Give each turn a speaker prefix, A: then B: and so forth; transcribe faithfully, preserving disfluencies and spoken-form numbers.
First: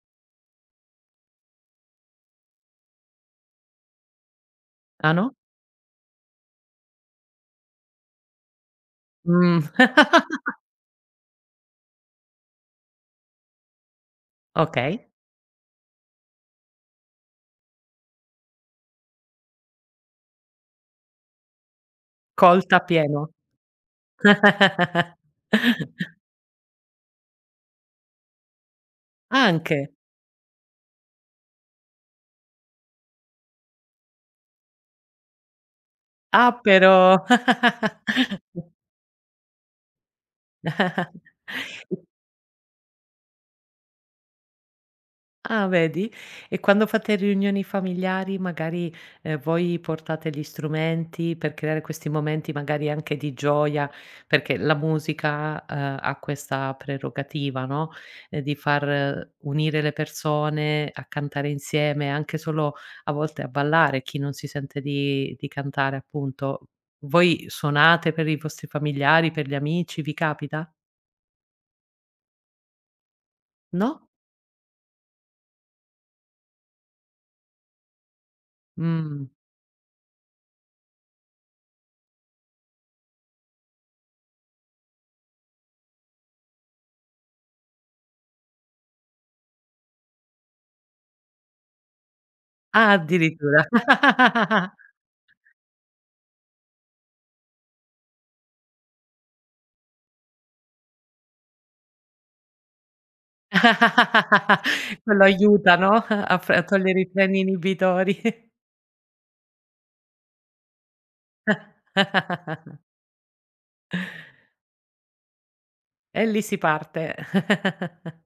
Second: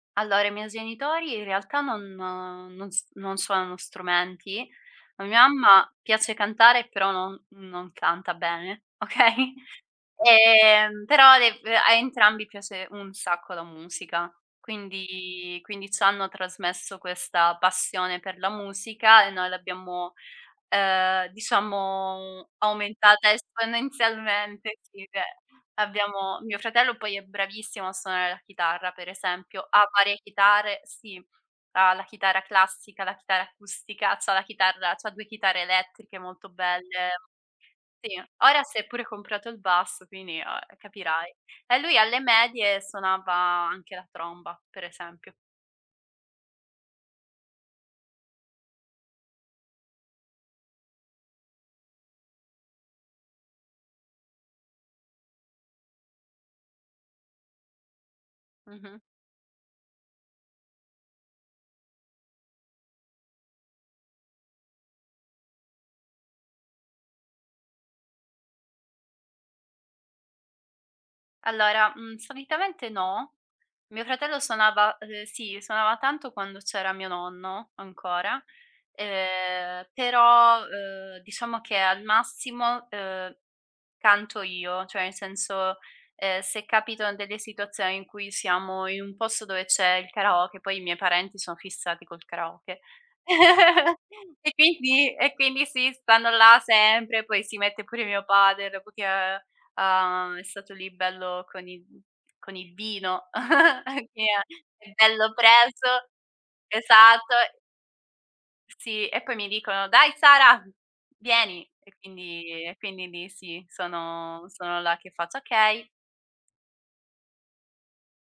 A: Allora i miei genitori in realtà non non s non suonano strumenti.
B: Ah,
A: A
B: no?
A: mia mamma piace cantare però no non canta bene, okay.
B: Mh.
A: Ehm, però dev a entrambi piace un sacco la musica.
B: Okay.
A: Quindi quindi c'hanno trasmesso questa passione per la musica e noi l'abbiamo, ehm, diciamo
B: Colta
A: aumentata
B: appieno.
A: esponenzialmente, sì che, abbiamo mio fratello poi è bravissimo a suonare la chitarra per esempio. Ha
B: Anche?
A: varie chitare, sì. Ha la chitarra classica, la chitarra acustica, c'ha la chitarra c'ha due chitarre elettriche molto
B: Ah,
A: belle.
B: però.
A: Sì. Ora si è pure comprato il basso, quindi, uhm, e capirai. E lui alle medie suonava anche la tromba, per esempio.
B: Ah, vedi. E quando fate riunioni familiari, magari, ehm, voi portate gli strumenti per creare questi momenti magari anche di gioia, perché la musica, uhm, a questa prerogativa, no: uhm, di
A: Mh-mh.
B: far unire le persone a cantare insieme, anche solo a volte a ballare, chi non si sente di di cantare appunto. Voi suonate per i vostri familiari, per gli amici, vi capita?
A: Allora, uhm, solitamente no.
B: No?
A: Mio fratello suonava ehm, sì, suonava tanto quando c'era mio nonno ancora.
B: Mh.
A: Ehm, però, uhm, diciamo che al massimo, uhm, canto io, ceh nel senso, ehm, se capito in delle situazioni in cui siamo in un posto dove c'è il karaoke, poi i miei parenti sono fissati col karaoke;
B: Addirittura.
A: e quindi e quindi sì, stanno là sempre, poi si mette pure mio padre, dopo che, uhm, è stato lì bello con il con il vino, e che è è
B: Quello
A: bello
B: aiuta, no,
A: preso.
B: a f a togliere i
A: Esatto.
B: freni inibitori.
A: Sì, e poi mi dicono: "Dai Sara, vieni!" E quindi e quindi lì sì, sono sono là che faccio: "Okay!"
B: E lì si parte.